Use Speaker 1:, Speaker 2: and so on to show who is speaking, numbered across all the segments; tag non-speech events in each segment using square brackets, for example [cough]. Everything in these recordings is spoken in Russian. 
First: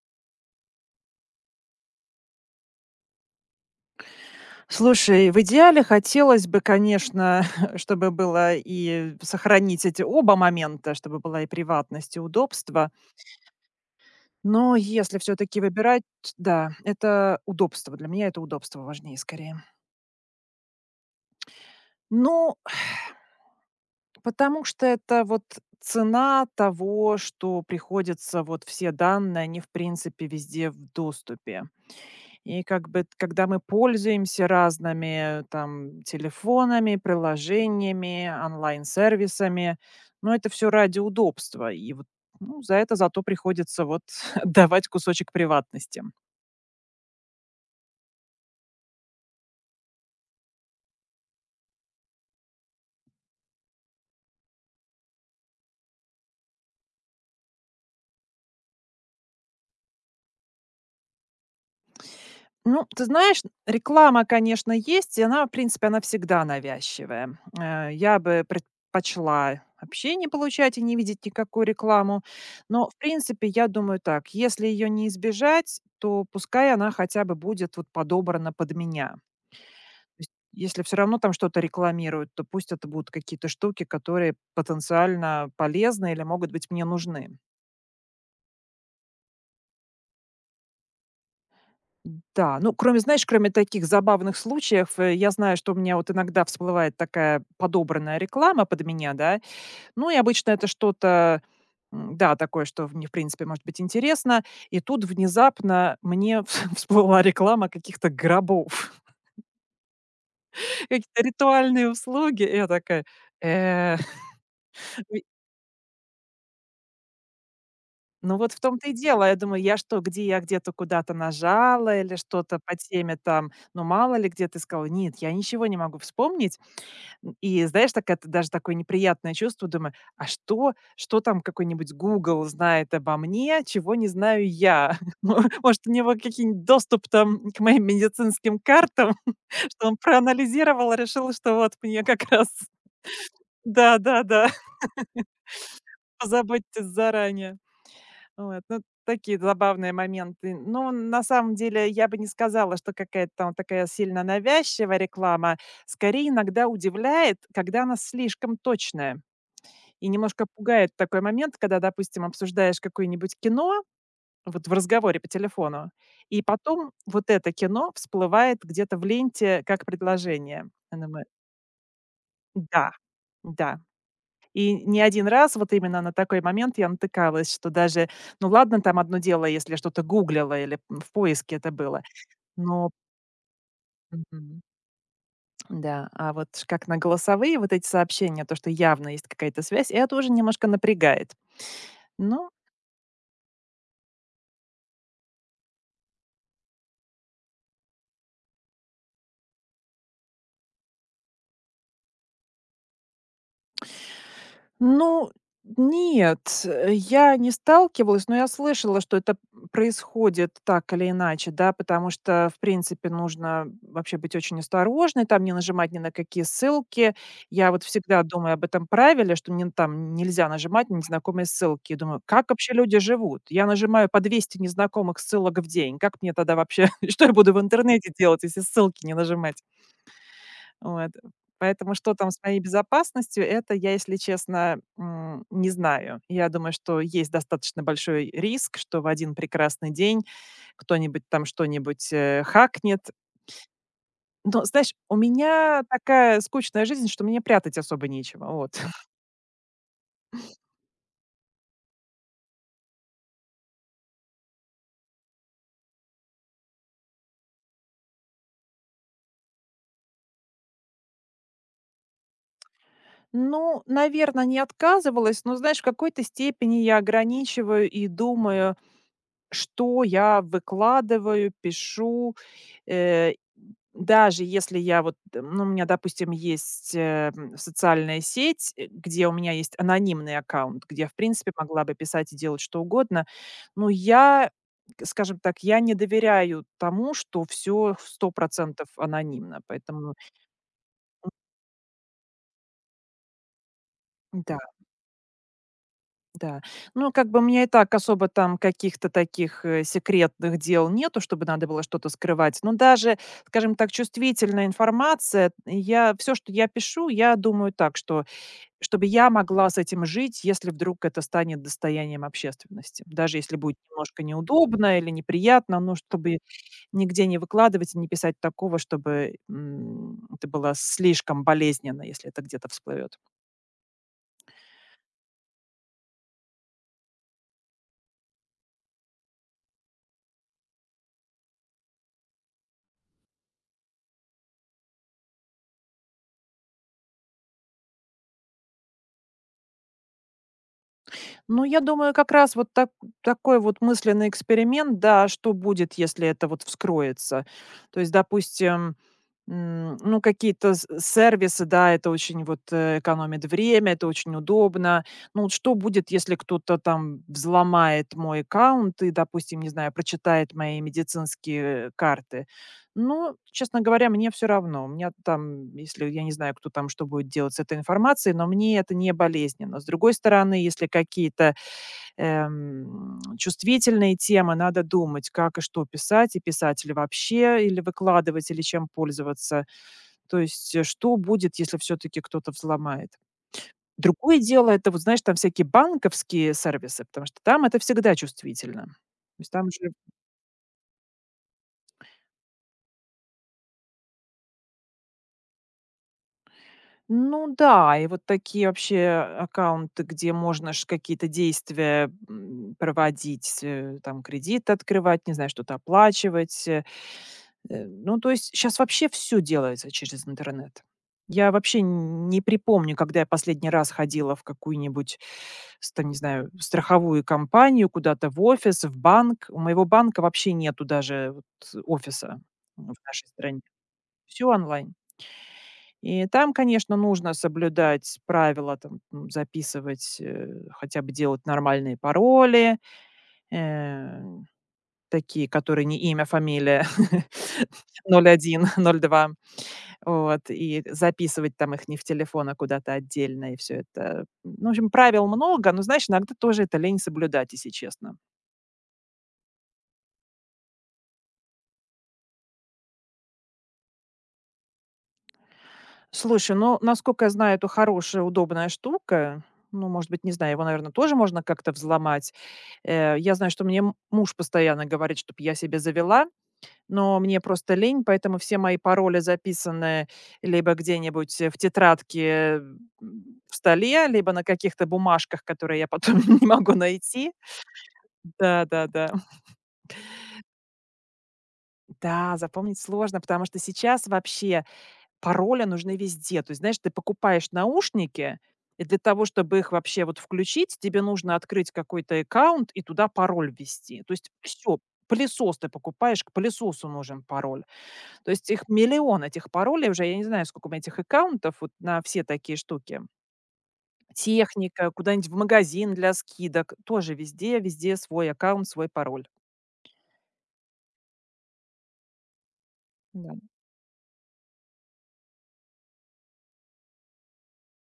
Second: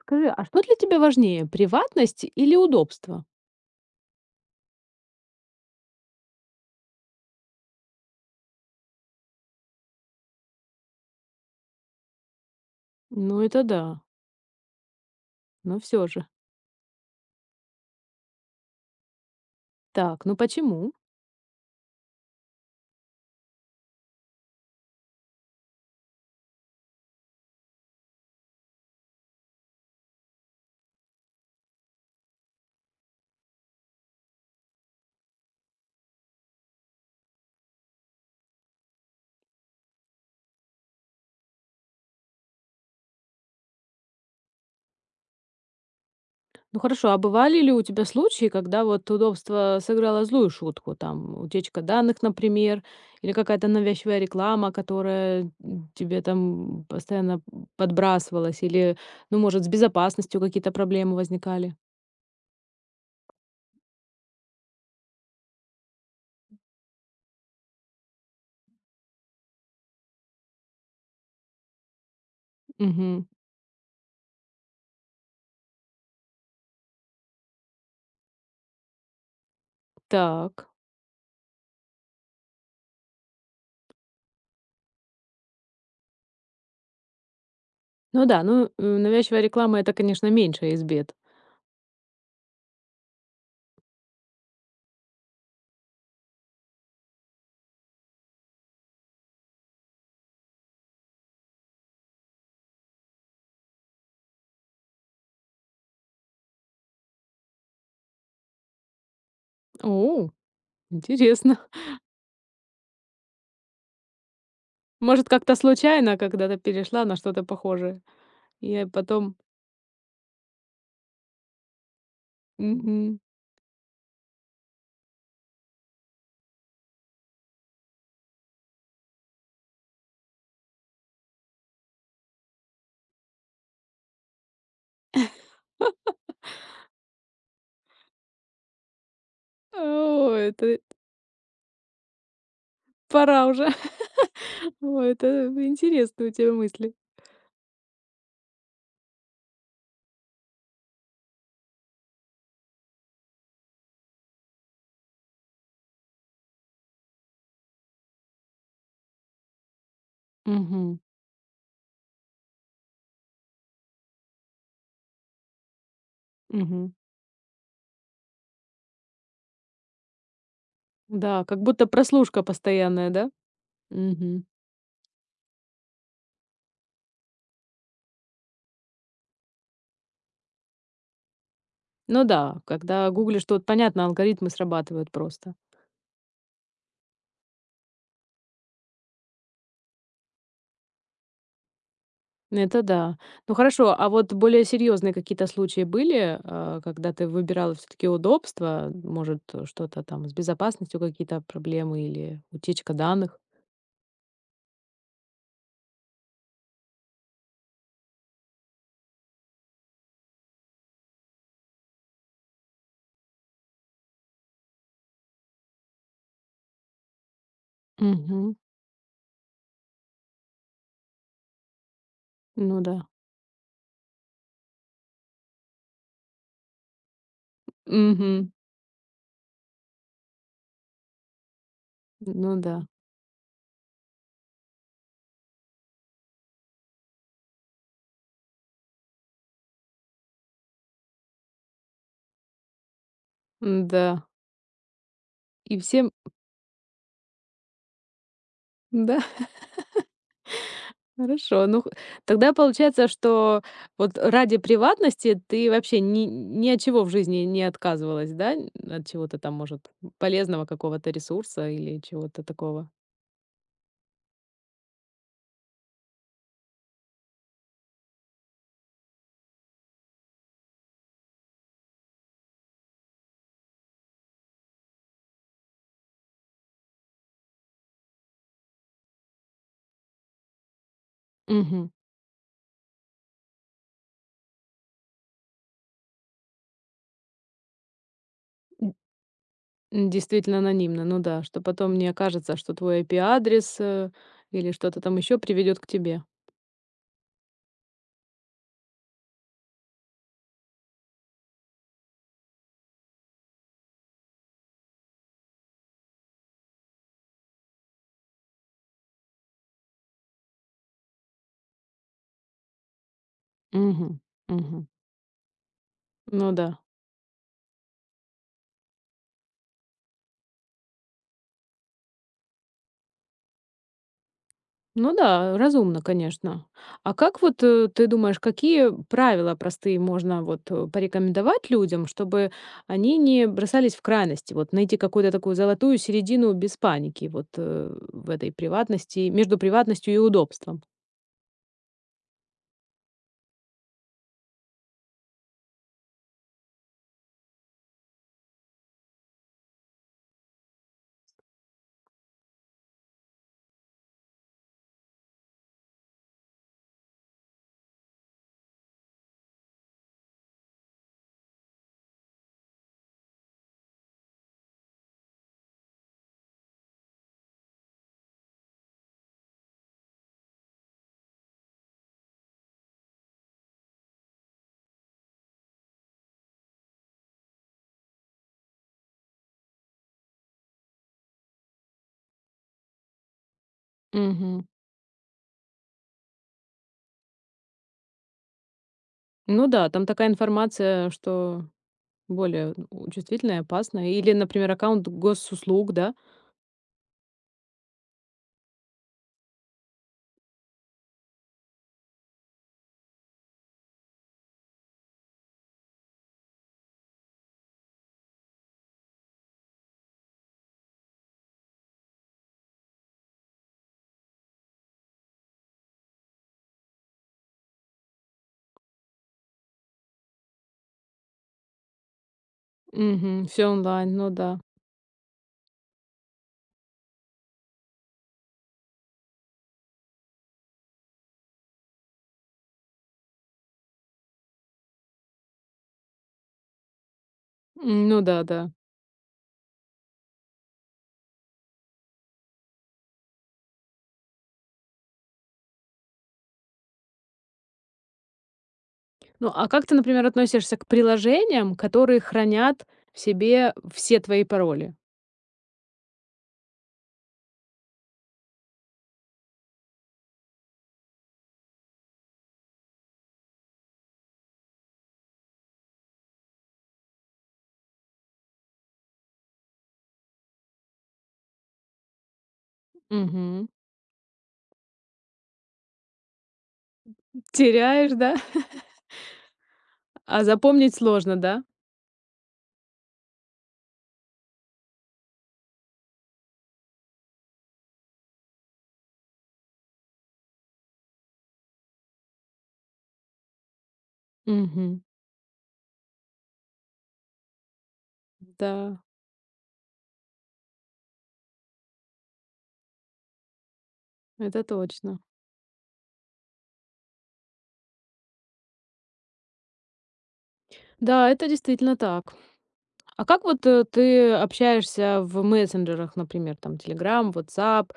Speaker 1: Скажи, а что для тебя важнее, приватность или удобство?
Speaker 2: Слушай, в идеале хотелось бы, конечно, [laughs] чтобы было и сохранить эти оба момента, чтобы была и приватность, и удобство.
Speaker 1: Ну, это да,
Speaker 2: Но если все-таки
Speaker 1: но
Speaker 2: выбирать,
Speaker 1: все же.
Speaker 2: да, это удобство. Для меня это удобство важнее скорее.
Speaker 1: Так, ну почему?
Speaker 2: Ну, потому что это вот цена того, что приходится вот все данные, они в принципе везде в доступе. И как бы, когда мы пользуемся разными там телефонами, приложениями, онлайн-сервисами, но это все ради удобства. И вот, ну, за это зато приходится вот [laughs] давать кусочек приватности.
Speaker 1: Ну хорошо, а бывали ли у тебя случаи, когда вот удобство сыграло злую шутку, там утечка данных, например, или какая-то навязчивая реклама, которая тебе там постоянно подбрасывалась, или, ну, может, с безопасностью какие-то проблемы возникали?
Speaker 2: Ну, ты знаешь, реклама, конечно, есть, и она, в принципе, она всегда навязчивая. Я бы предпочла вообще не получать и не видеть никакую рекламу. Но, в
Speaker 1: Угу.
Speaker 2: принципе, я думаю так, если ее не избежать, то пускай она хотя бы будет вот подобрана под меня. То есть,
Speaker 1: Так.
Speaker 2: если все равно там что-то рекламируют, то пусть это будут какие-то штуки, которые потенциально полезны или могут быть мне нужны.
Speaker 1: Ну да, ну, навязчивая реклама - это, конечно, меньшая из бед.
Speaker 2: Да, ну, кроме, знаешь, кроме таких забавных случаев, я знаю, что у меня вот иногда всплывает такая подобранная реклама под меня, да. Ну и обычно это что-то, да, такое, что мне, в принципе, может быть интересно. И тут внезапно мне [laughs] всплыла реклама каких-то гробов,
Speaker 1: О,
Speaker 2: [laughs] какие-то
Speaker 1: интересно.
Speaker 2: ритуальные услуги. И я такая: «Э»,
Speaker 1: [laughs]
Speaker 2: ви-
Speaker 1: Может, как-то случайно когда-то перешла на что-то похожее,
Speaker 2: ну вот в
Speaker 1: и
Speaker 2: том-то и дело. Я
Speaker 1: потом.
Speaker 2: думаю, я что, где я где-то куда-то нажала или что-то по теме
Speaker 1: Мгм.
Speaker 2: там, ну мало ли где ты сказала. Нет, я ничего не могу вспомнить. И знаешь, так это даже такое неприятное чувство. Думаю: «А что там какой-нибудь Google знает обо мне, чего не знаю я?» [laughs] Мо Может, у него какие-нибудь доступ там к моим медицинским картам, [laughs] что он
Speaker 1: О, это
Speaker 2: проанализировал решил, что вот мне как раз
Speaker 1: пора уже.
Speaker 2: да-да-да,
Speaker 1: [laughs]
Speaker 2: [laughs]
Speaker 1: О, это интересные у тебя
Speaker 2: позаботьтесь
Speaker 1: мысли.
Speaker 2: заранее. Вот, ну, такие забавные моменты. Ну, на самом деле я бы не сказала, что какая-то там такая сильно навязчивая реклама. Скорее, иногда удивляет, когда она слишком точная. И немножко пугает
Speaker 1: Угу,
Speaker 2: такой момент, когда, допустим, обсуждаешь какое-нибудь кино, вот в разговоре по телефону, и потом
Speaker 1: мгм.
Speaker 2: вот это кино всплывает где-то в ленте как предложение. Я думаю,
Speaker 1: Да, как будто прослушка
Speaker 2: да,
Speaker 1: постоянная, да?
Speaker 2: да.
Speaker 1: Мгм.
Speaker 2: И не один раз вот именно на такой момент я натыкалась, что даже, ну ладно, там одно дело, если я что-то гуглила или в поиске это было,
Speaker 1: Ну да,
Speaker 2: но.
Speaker 1: когда гуглишь, то вот понятно, алгоритмы
Speaker 2: Мгм.
Speaker 1: срабатывают просто.
Speaker 2: Да, а вот как на голосовые вот эти сообщения, то, что явно есть какая-то связь, это уже немножко напрягает. Но.
Speaker 1: Это да. Ну хорошо, а вот более серьезные какие-то случаи были, а, когда ты выбирала все-таки удобство, может, что-то там с безопасностью какие-то проблемы или утечка данных?
Speaker 2: Ну, нет, я не сталкивалась, но я слышала, что это происходит так или иначе, да, потому что, в принципе, нужно вообще быть очень осторожной, там не нажимать ни на какие ссылки. Я вот всегда думаю
Speaker 1: Мгм.
Speaker 2: об этом правиле, что мне там нельзя нажимать на незнакомые ссылки. И думаю, как вообще
Speaker 1: Ну да.
Speaker 2: люди живут? Я нажимаю по 200 незнакомых ссылок в день. Как мне тогда вообще, [laughs] что я буду в интернете делать,
Speaker 1: Мгм.
Speaker 2: если ссылки не нажимать? Вот. Поэтому что там с
Speaker 1: Ну
Speaker 2: моей
Speaker 1: да.
Speaker 2: безопасностью, это я, если честно, не знаю. Я думаю, что есть достаточно большой риск, что в один прекрасный день кто-нибудь там что-нибудь, хакнет.
Speaker 1: Да.
Speaker 2: Но, знаешь, у
Speaker 1: И
Speaker 2: меня
Speaker 1: всем,
Speaker 2: такая скучная жизнь, что мне прятать особо нечего, вот.
Speaker 1: да. Хорошо. Ну, х тогда получается, что вот ради приватности ты вообще ни от чего в жизни не отказывалась, да? Н от чего-то там, может, полезного какого-то ресурса или чего-то такого?
Speaker 2: Ну, наверное, не отказывалась, но, знаешь, в какой-то степени я ограничиваю и думаю, что я выкладываю, пишу. Э, Даже если я вот, ну, у меня, допустим, есть, социальная сеть, где у меня есть анонимный аккаунт, где я, в принципе, могла
Speaker 1: Мгм.
Speaker 2: бы писать и делать что угодно, но я, к скажем так, я не доверяю тому, что всё 100
Speaker 1: Н
Speaker 2: анонимно,
Speaker 1: н
Speaker 2: поэтому
Speaker 1: действительно анонимно, ну да, что потом не окажется, что твой IP-адрес,
Speaker 2: да,
Speaker 1: или что-то там еще приведет к тебе.
Speaker 2: да. Ну, как бы у меня и так особо там каких-то таких, секретных дел нету, чтобы надо было что-то скрывать, но даже, скажем так, чувствительная информация, я все, что я пишу, я думаю так, что чтобы я могла с этим жить, если вдруг это станет достоянием общественности. Даже если будет
Speaker 1: Мгм,
Speaker 2: немножко
Speaker 1: мгм.
Speaker 2: неудобно или неприятно, но чтобы
Speaker 1: Ну да.
Speaker 2: нигде не выкладывать и не писать такого, чтобы, это было слишком болезненно, если это где-то всплывет.
Speaker 1: Ну да, разумно, конечно. А как вот ты думаешь, какие правила простые можно вот порекомендовать людям, чтобы они не бросались в крайности? Вот найти какую-то такую золотую середину без паники вот в этой приватности, между приватностью и удобством.
Speaker 2: Ну, я думаю, как раз вот так такой вот мысленный эксперимент, да, что будет, если это вот вскроется. То есть, допустим, ну, какие-то сервисы, да, это очень вот экономит время, это очень удобно. Ну, вот что будет, если кто-то там взломает мой аккаунт и, допустим, не знаю, прочитает мои медицинские карты? Ну, честно говоря, мне все равно. У меня там, если я не знаю, кто там что будет делать с этой информацией, но мне это не болезненно. С другой стороны, если какие-то чувствительные темы, надо думать, как и что писать, и писать ли вообще, или выкладывать, или чем пользоваться. То есть, что будет, если все-таки кто-то взломает? Другое
Speaker 1: Мгм.
Speaker 2: дело, это вот, знаешь, там всякие банковские сервисы, потому что там это всегда чувствительно. То есть там
Speaker 1: Ну да,
Speaker 2: же,
Speaker 1: там такая информация, что более ну, чувствительная, опасная. Или, например, аккаунт госуслуг, да?
Speaker 2: ну да, и вот такие вообще аккаунты, где можно ж какие-то действия проводить, там кредит открывать, не знаю, что-то оплачивать, ну, то есть сейчас вообще все делается через интернет. Я вообще не припомню, когда я последний раз ходила в какую-нибудь с там, не знаю, страховую компанию, куда-то в офис, в банк. У моего банка вообще нету даже вот офиса в нашей
Speaker 1: Угу,
Speaker 2: стране.
Speaker 1: все онлайн, ну
Speaker 2: Все
Speaker 1: да.
Speaker 2: онлайн. И там, конечно, нужно соблюдать правила, там, записывать, хотя бы делать нормальные пароли, э, такие, которые не имя, фамилия, [laughs]
Speaker 1: М, ну
Speaker 2: ноль
Speaker 1: да,
Speaker 2: один,
Speaker 1: да.
Speaker 2: ноль два. Вот, и записывать там их не в телефон, а куда-то отдельно, и все это. Ну, в общем, правил много, но, знаешь, иногда тоже это лень соблюдать, если честно.
Speaker 1: Ну, а как ты, например, относишься к приложениям, которые хранят в себе все твои пароли?
Speaker 2: Слушай, ну, насколько я знаю, это хорошая, удобная штука. Ну, может быть, не знаю, его, наверное тоже можно как-то взломать. Я знаю, что мне муж постоянно говорит, чтобы я себе завела, но мне просто лень, поэтому все мои пароли записаны либо где-нибудь, в тетрадке, м, в
Speaker 1: Мгм.
Speaker 2: столе, либо на каких-то бумажках, которые я потом [laughs] не могу найти.
Speaker 1: Теряешь, да? [laughs]
Speaker 2: Да-да-да. Да, да.
Speaker 1: А запомнить сложно, да?
Speaker 2: Да, запомнить сложно, потому что сейчас вообще пароли нужны везде. То есть, знаешь, ты покупаешь наушники, и для того, чтобы их вообще вот включить, тебе нужно открыть какой-то аккаунт и туда пароль ввести. То есть все.
Speaker 1: Мгм.
Speaker 2: Пылесос ты покупаешь, к пылесосу нужен пароль. То есть их
Speaker 1: Да,
Speaker 2: миллион этих паролей уже, я не знаю, сколько у меня этих аккаунтов вот на все такие штуки.
Speaker 1: это
Speaker 2: Техника,
Speaker 1: точно.
Speaker 2: куда-нибудь в магазин для скидок, тоже везде, везде свой аккаунт, свой пароль.
Speaker 1: Да, это действительно так. А
Speaker 2: Да.
Speaker 1: как вот ты общаешься в мессенджерах, например, там Telegram, WhatsApp?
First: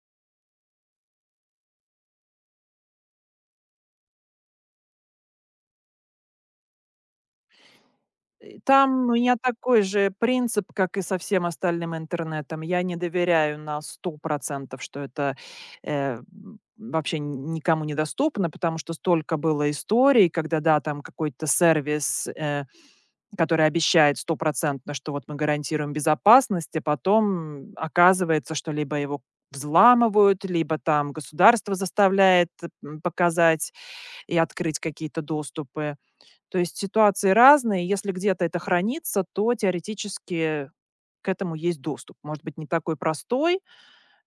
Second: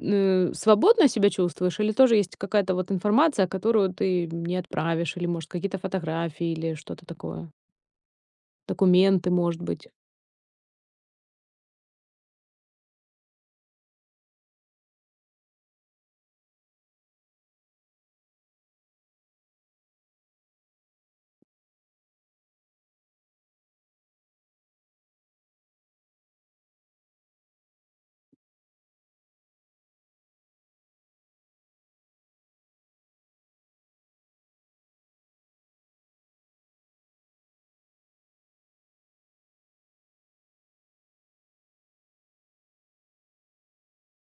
Speaker 1: Свободно себя чувствуешь или тоже есть какая-то вот информация, которую ты не отправишь, или, может, какие-то фотографии, или что-то такое?
Speaker 2: Там у
Speaker 1: Документы,
Speaker 2: меня
Speaker 1: может
Speaker 2: такой
Speaker 1: быть?
Speaker 2: же принцип, как и со всем остальным интернетом. Я не доверяю на 100%, что это вообще никому недоступно, потому что столько было историй, когда, да, там какой-то сервис, который обещает стопроцентно, что вот мы гарантируем безопасность, а потом оказывается, что либо его взламывают, либо там государство заставляет показать и открыть какие-то доступы. То есть ситуации разные. Если где-то это хранится, то теоретически к этому есть доступ. Может быть, не такой простой,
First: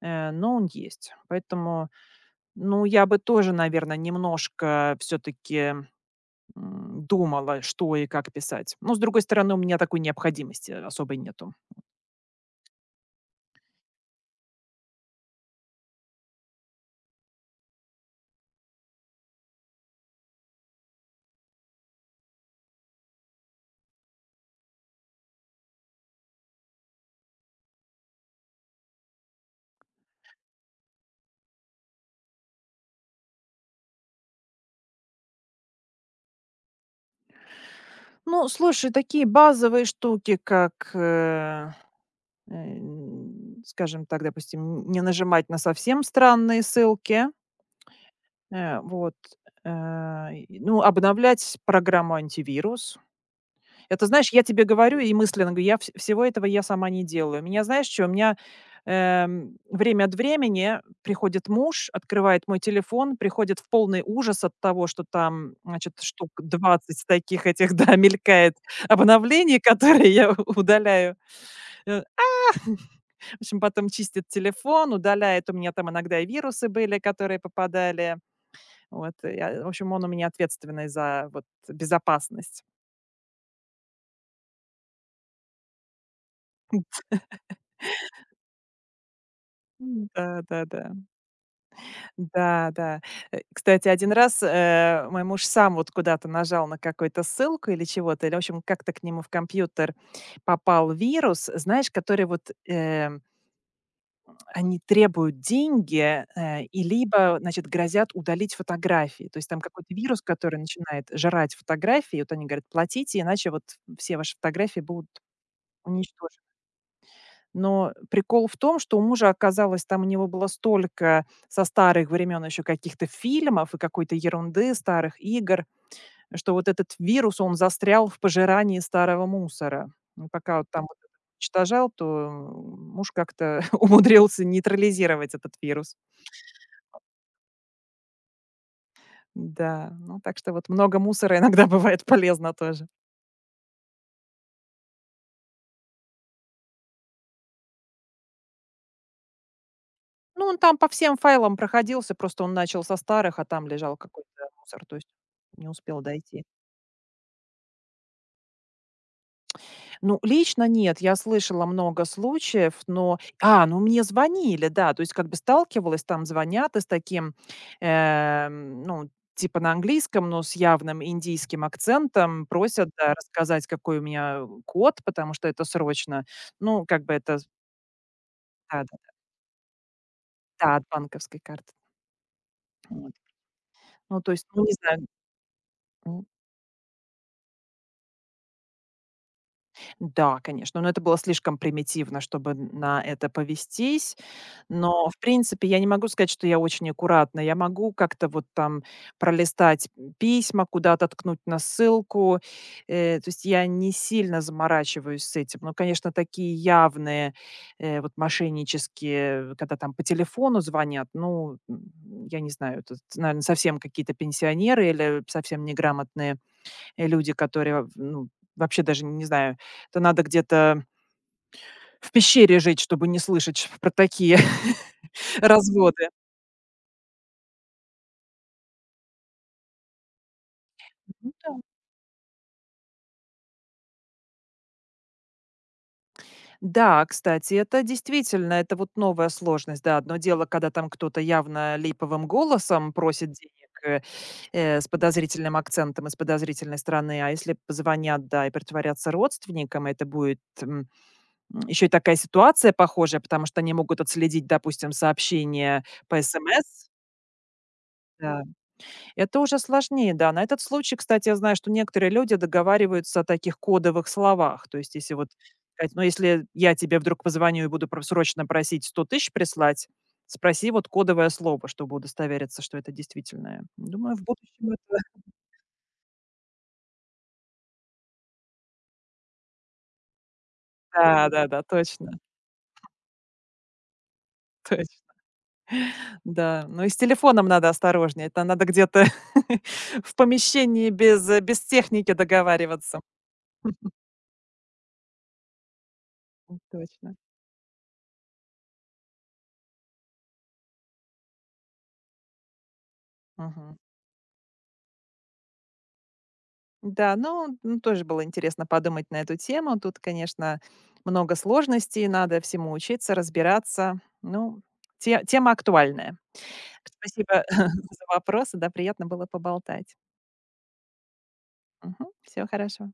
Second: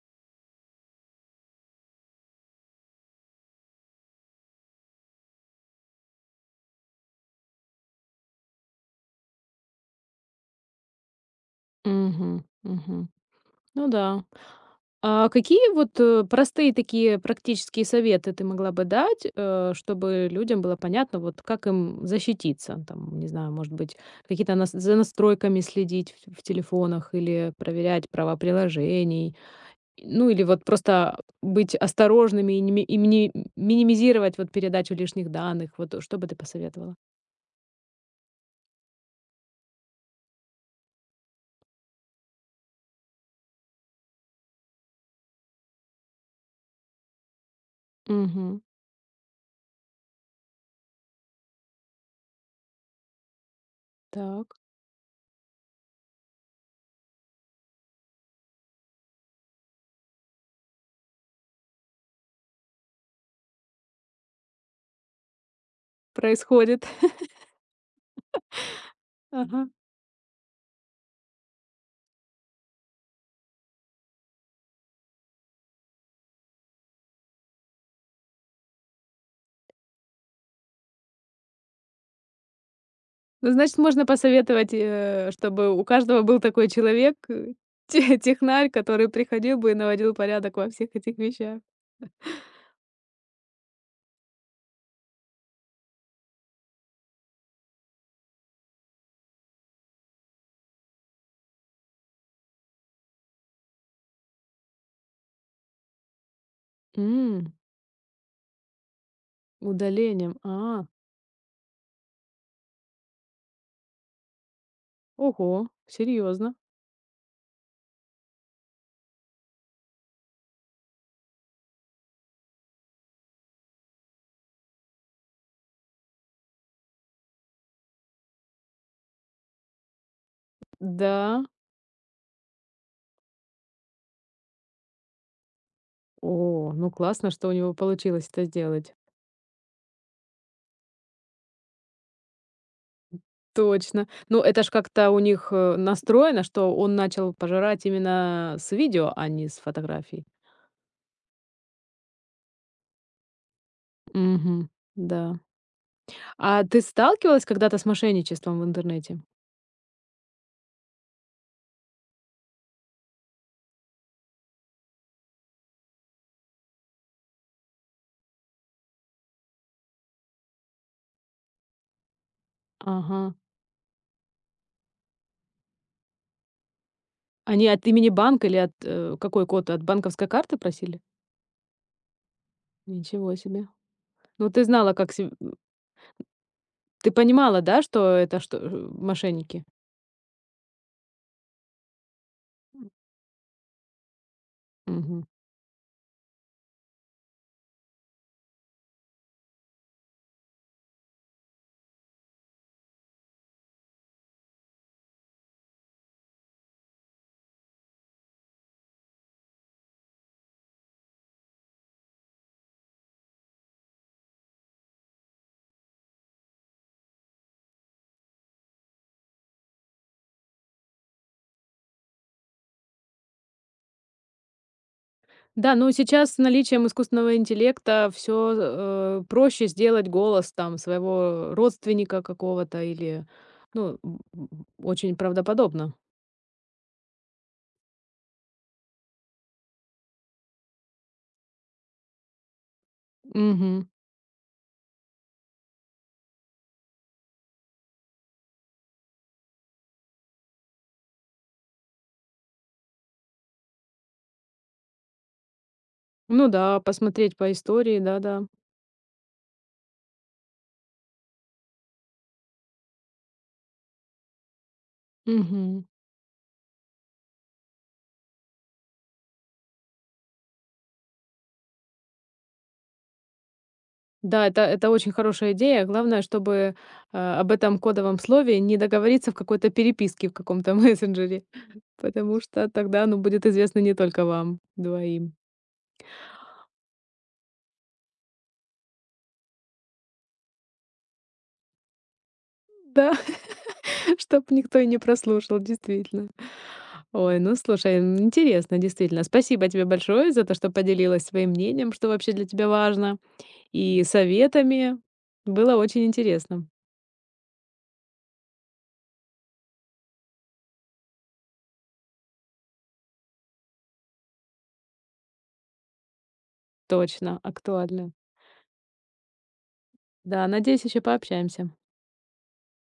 Speaker 2: но он есть. Поэтому, ну, я бы тоже, наверное, немножко все-таки думала, что и как писать. Но, с другой стороны, у меня такой необходимости особой нету.
Speaker 1: Угу, угу. Ну да. А какие вот, простые такие практические советы ты могла бы дать, чтобы людям было понятно, вот как им защититься? Там, не знаю, может быть, какие-то нас за настройками следить в телефонах или проверять права приложений. Ну, или вот просто быть осторожными и минимизировать вот передачу лишних данных. Вот, что бы ты посоветовала?
Speaker 2: Ну, слушай, такие базовые штуки, как, э, скажем так, допустим, не нажимать на совсем странные ссылки.
Speaker 1: Угу,
Speaker 2: Вот, и, ну, обновлять программу антивирус. Это, знаешь, я
Speaker 1: так.
Speaker 2: тебе говорю и мысленно говорю, я вс всего этого я сама не делаю. Меня, знаешь что у меня, время от времени приходит муж, открывает мой телефон, приходит в полный ужас от того, что там, значит, штук
Speaker 1: Происходит.
Speaker 2: 20 таких этих, [laughs] да, мелькает
Speaker 1: [laughs]
Speaker 2: обновлений,
Speaker 1: Ага.
Speaker 2: которые я [laughs] удаляю. Э, в общем, потом чистит телефон, удаляет. У меня там иногда и вирусы были, которые попадали. Вот, я в общем, он у меня ответственный за вот безопасность.
Speaker 1: Ну, значит, можно посоветовать, чтобы у каждого был такой человек, те технарь, который приходил бы и
Speaker 2: М.
Speaker 1: наводил порядок во всех
Speaker 2: Да-да-да.
Speaker 1: этих вещах.
Speaker 2: Да-да. Кстати, один раз, мой муж сам вот куда-то нажал на какую-то ссылку или чего-то, или, в общем, как-то к нему в компьютер попал вирус, знаешь, который вот, они требуют деньги, и либо,
Speaker 1: М,
Speaker 2: значит, грозят удалить фотографии. То есть там какой-то вирус,
Speaker 1: удалением.
Speaker 2: который
Speaker 1: А,
Speaker 2: начинает жрать фотографии. И вот они говорят: «Платите, иначе вот все ваши фотографии будут
Speaker 1: ого,
Speaker 2: уничтожены».
Speaker 1: серьезно.
Speaker 2: Но прикол в том, что у мужа оказалось, там у него было столько со старых времен еще каких-то фильмов и какой-то ерунды, старых игр, что вот этот вирус, он застрял в пожирании старого мусора. И пока вот там вот это
Speaker 1: Да.
Speaker 2: уничтожал, то муж как-то [laughs] умудрился нейтрализировать этот вирус.
Speaker 1: О, ну классно, что у него получилось это сделать.
Speaker 2: Да, ну так что вот много мусора иногда [laughs] бывает полезно тоже.
Speaker 1: Точно. Ну, это ж как-то у них, настроено, что он начал пожирать именно с видео, а не с фотографий.
Speaker 2: Ну, он там по всем файлам проходился, просто он начал со старых, а там лежал какой-то
Speaker 1: Угу,
Speaker 2: мусор, то есть
Speaker 1: да.
Speaker 2: не успел дойти.
Speaker 1: А ты сталкивалась когда-то с мошенничеством в интернете?
Speaker 2: Ну, лично нет. Я слышала много случаев, но. А, ну мне звонили, да. То есть как бы сталкивалась, там звонят и с таким, ну, типа на английском, но с явным индийским акцентом, просят, да,
Speaker 1: Ага.
Speaker 2: рассказать, какой у меня код, потому что это срочно. Ну, как бы это с.
Speaker 1: Они от имени банка или от,
Speaker 2: Да-да-да,
Speaker 1: какой код? От банковской карты
Speaker 2: от
Speaker 1: просили?
Speaker 2: банковской карты. Вот.
Speaker 1: Ничего себе.
Speaker 2: Ну, то есть,
Speaker 1: Ну,
Speaker 2: ну,
Speaker 1: ты
Speaker 2: не
Speaker 1: знала,
Speaker 2: знаю.
Speaker 1: как се м, ты понимала, да, что это что, мошенники?
Speaker 2: Да, конечно, но это было слишком примитивно, чтобы на это повестись. Но, в
Speaker 1: Мгм.
Speaker 2: принципе, я не могу сказать, что я очень аккуратна. Я могу как-то вот там пролистать письма, куда-то ткнуть на ссылку. То есть я не сильно заморачиваюсь с этим. Но, конечно, такие явные вот мошеннические, когда там по телефону звонят, ну, я не знаю, это, наверное, совсем какие-то пенсионеры или совсем неграмотные люди, которые, ну, вообще даже не знаю, это надо где-то в пещере жить, чтобы не слышать про такие [laughs]
Speaker 1: Да, ну,
Speaker 2: разводы.
Speaker 1: сейчас с наличием искусственного интеллекта все проще сделать голос там
Speaker 2: Ну да.
Speaker 1: своего родственника какого-то или, ну, очень правдоподобно.
Speaker 2: Да, кстати, это действительно, это вот новая сложность. Да, одно дело, когда там кто-то явно липовым голосом просит денег,
Speaker 1: Мгм.
Speaker 2: с подозрительным акцентом и с подозрительной стороны, а если позвонят, да, и притворятся родственником, это будет еще и такая ситуация похожая, потому что они могут отследить, допустим, сообщение по
Speaker 1: Ну да,
Speaker 2: СМС.
Speaker 1: посмотреть по истории,
Speaker 2: Да.
Speaker 1: да-да.
Speaker 2: Это уже сложнее, да. На этот случай, кстати, я знаю, что некоторые люди договариваются о таких кодовых словах. То есть, если вот,
Speaker 1: Мгм.
Speaker 2: сказать, ну, если я тебе вдруг позвоню и буду срочно просить 100 тысяч прислать, спроси вот кодовое слово, чтобы удостовериться, что это действительное. Думаю, в
Speaker 1: Да, это
Speaker 2: будущем
Speaker 1: это
Speaker 2: это...
Speaker 1: очень
Speaker 2: [laughs]
Speaker 1: хорошая идея. Главное, чтобы, об этом кодовом слове не договориться в какой-то переписке в каком-то [laughs]
Speaker 2: Да,
Speaker 1: мессенджере,
Speaker 2: да, да, точно.
Speaker 1: потому что тогда оно будет известно не только вам
Speaker 2: [laughs] Точно.
Speaker 1: двоим.
Speaker 2: Да, ну и с телефоном надо осторожнее. Это надо где-то [laughs] в помещении без, без техники договариваться.
Speaker 1: Да, [laughs] чтобы никто и не прослушал, действительно.
Speaker 2: М, точно.
Speaker 1: Ой, ну слушай, интересно, действительно. Спасибо тебе большое за то, что поделилась своим мнением, что вообще для тебя важно,
Speaker 2: Мгм.
Speaker 1: и советами. Было очень интересно.
Speaker 2: Да, ну, тоже было интересно подумать на эту тему. Тут, конечно, много сложностей, надо всему учиться, разбираться. Ну, тема актуальная.
Speaker 1: Точно,
Speaker 2: Спасибо [laughs] за
Speaker 1: актуально.
Speaker 2: вопросы, да, приятно было поболтать.
Speaker 1: Да, надеюсь, еще пообщаемся.
Speaker 2: Все хорошо.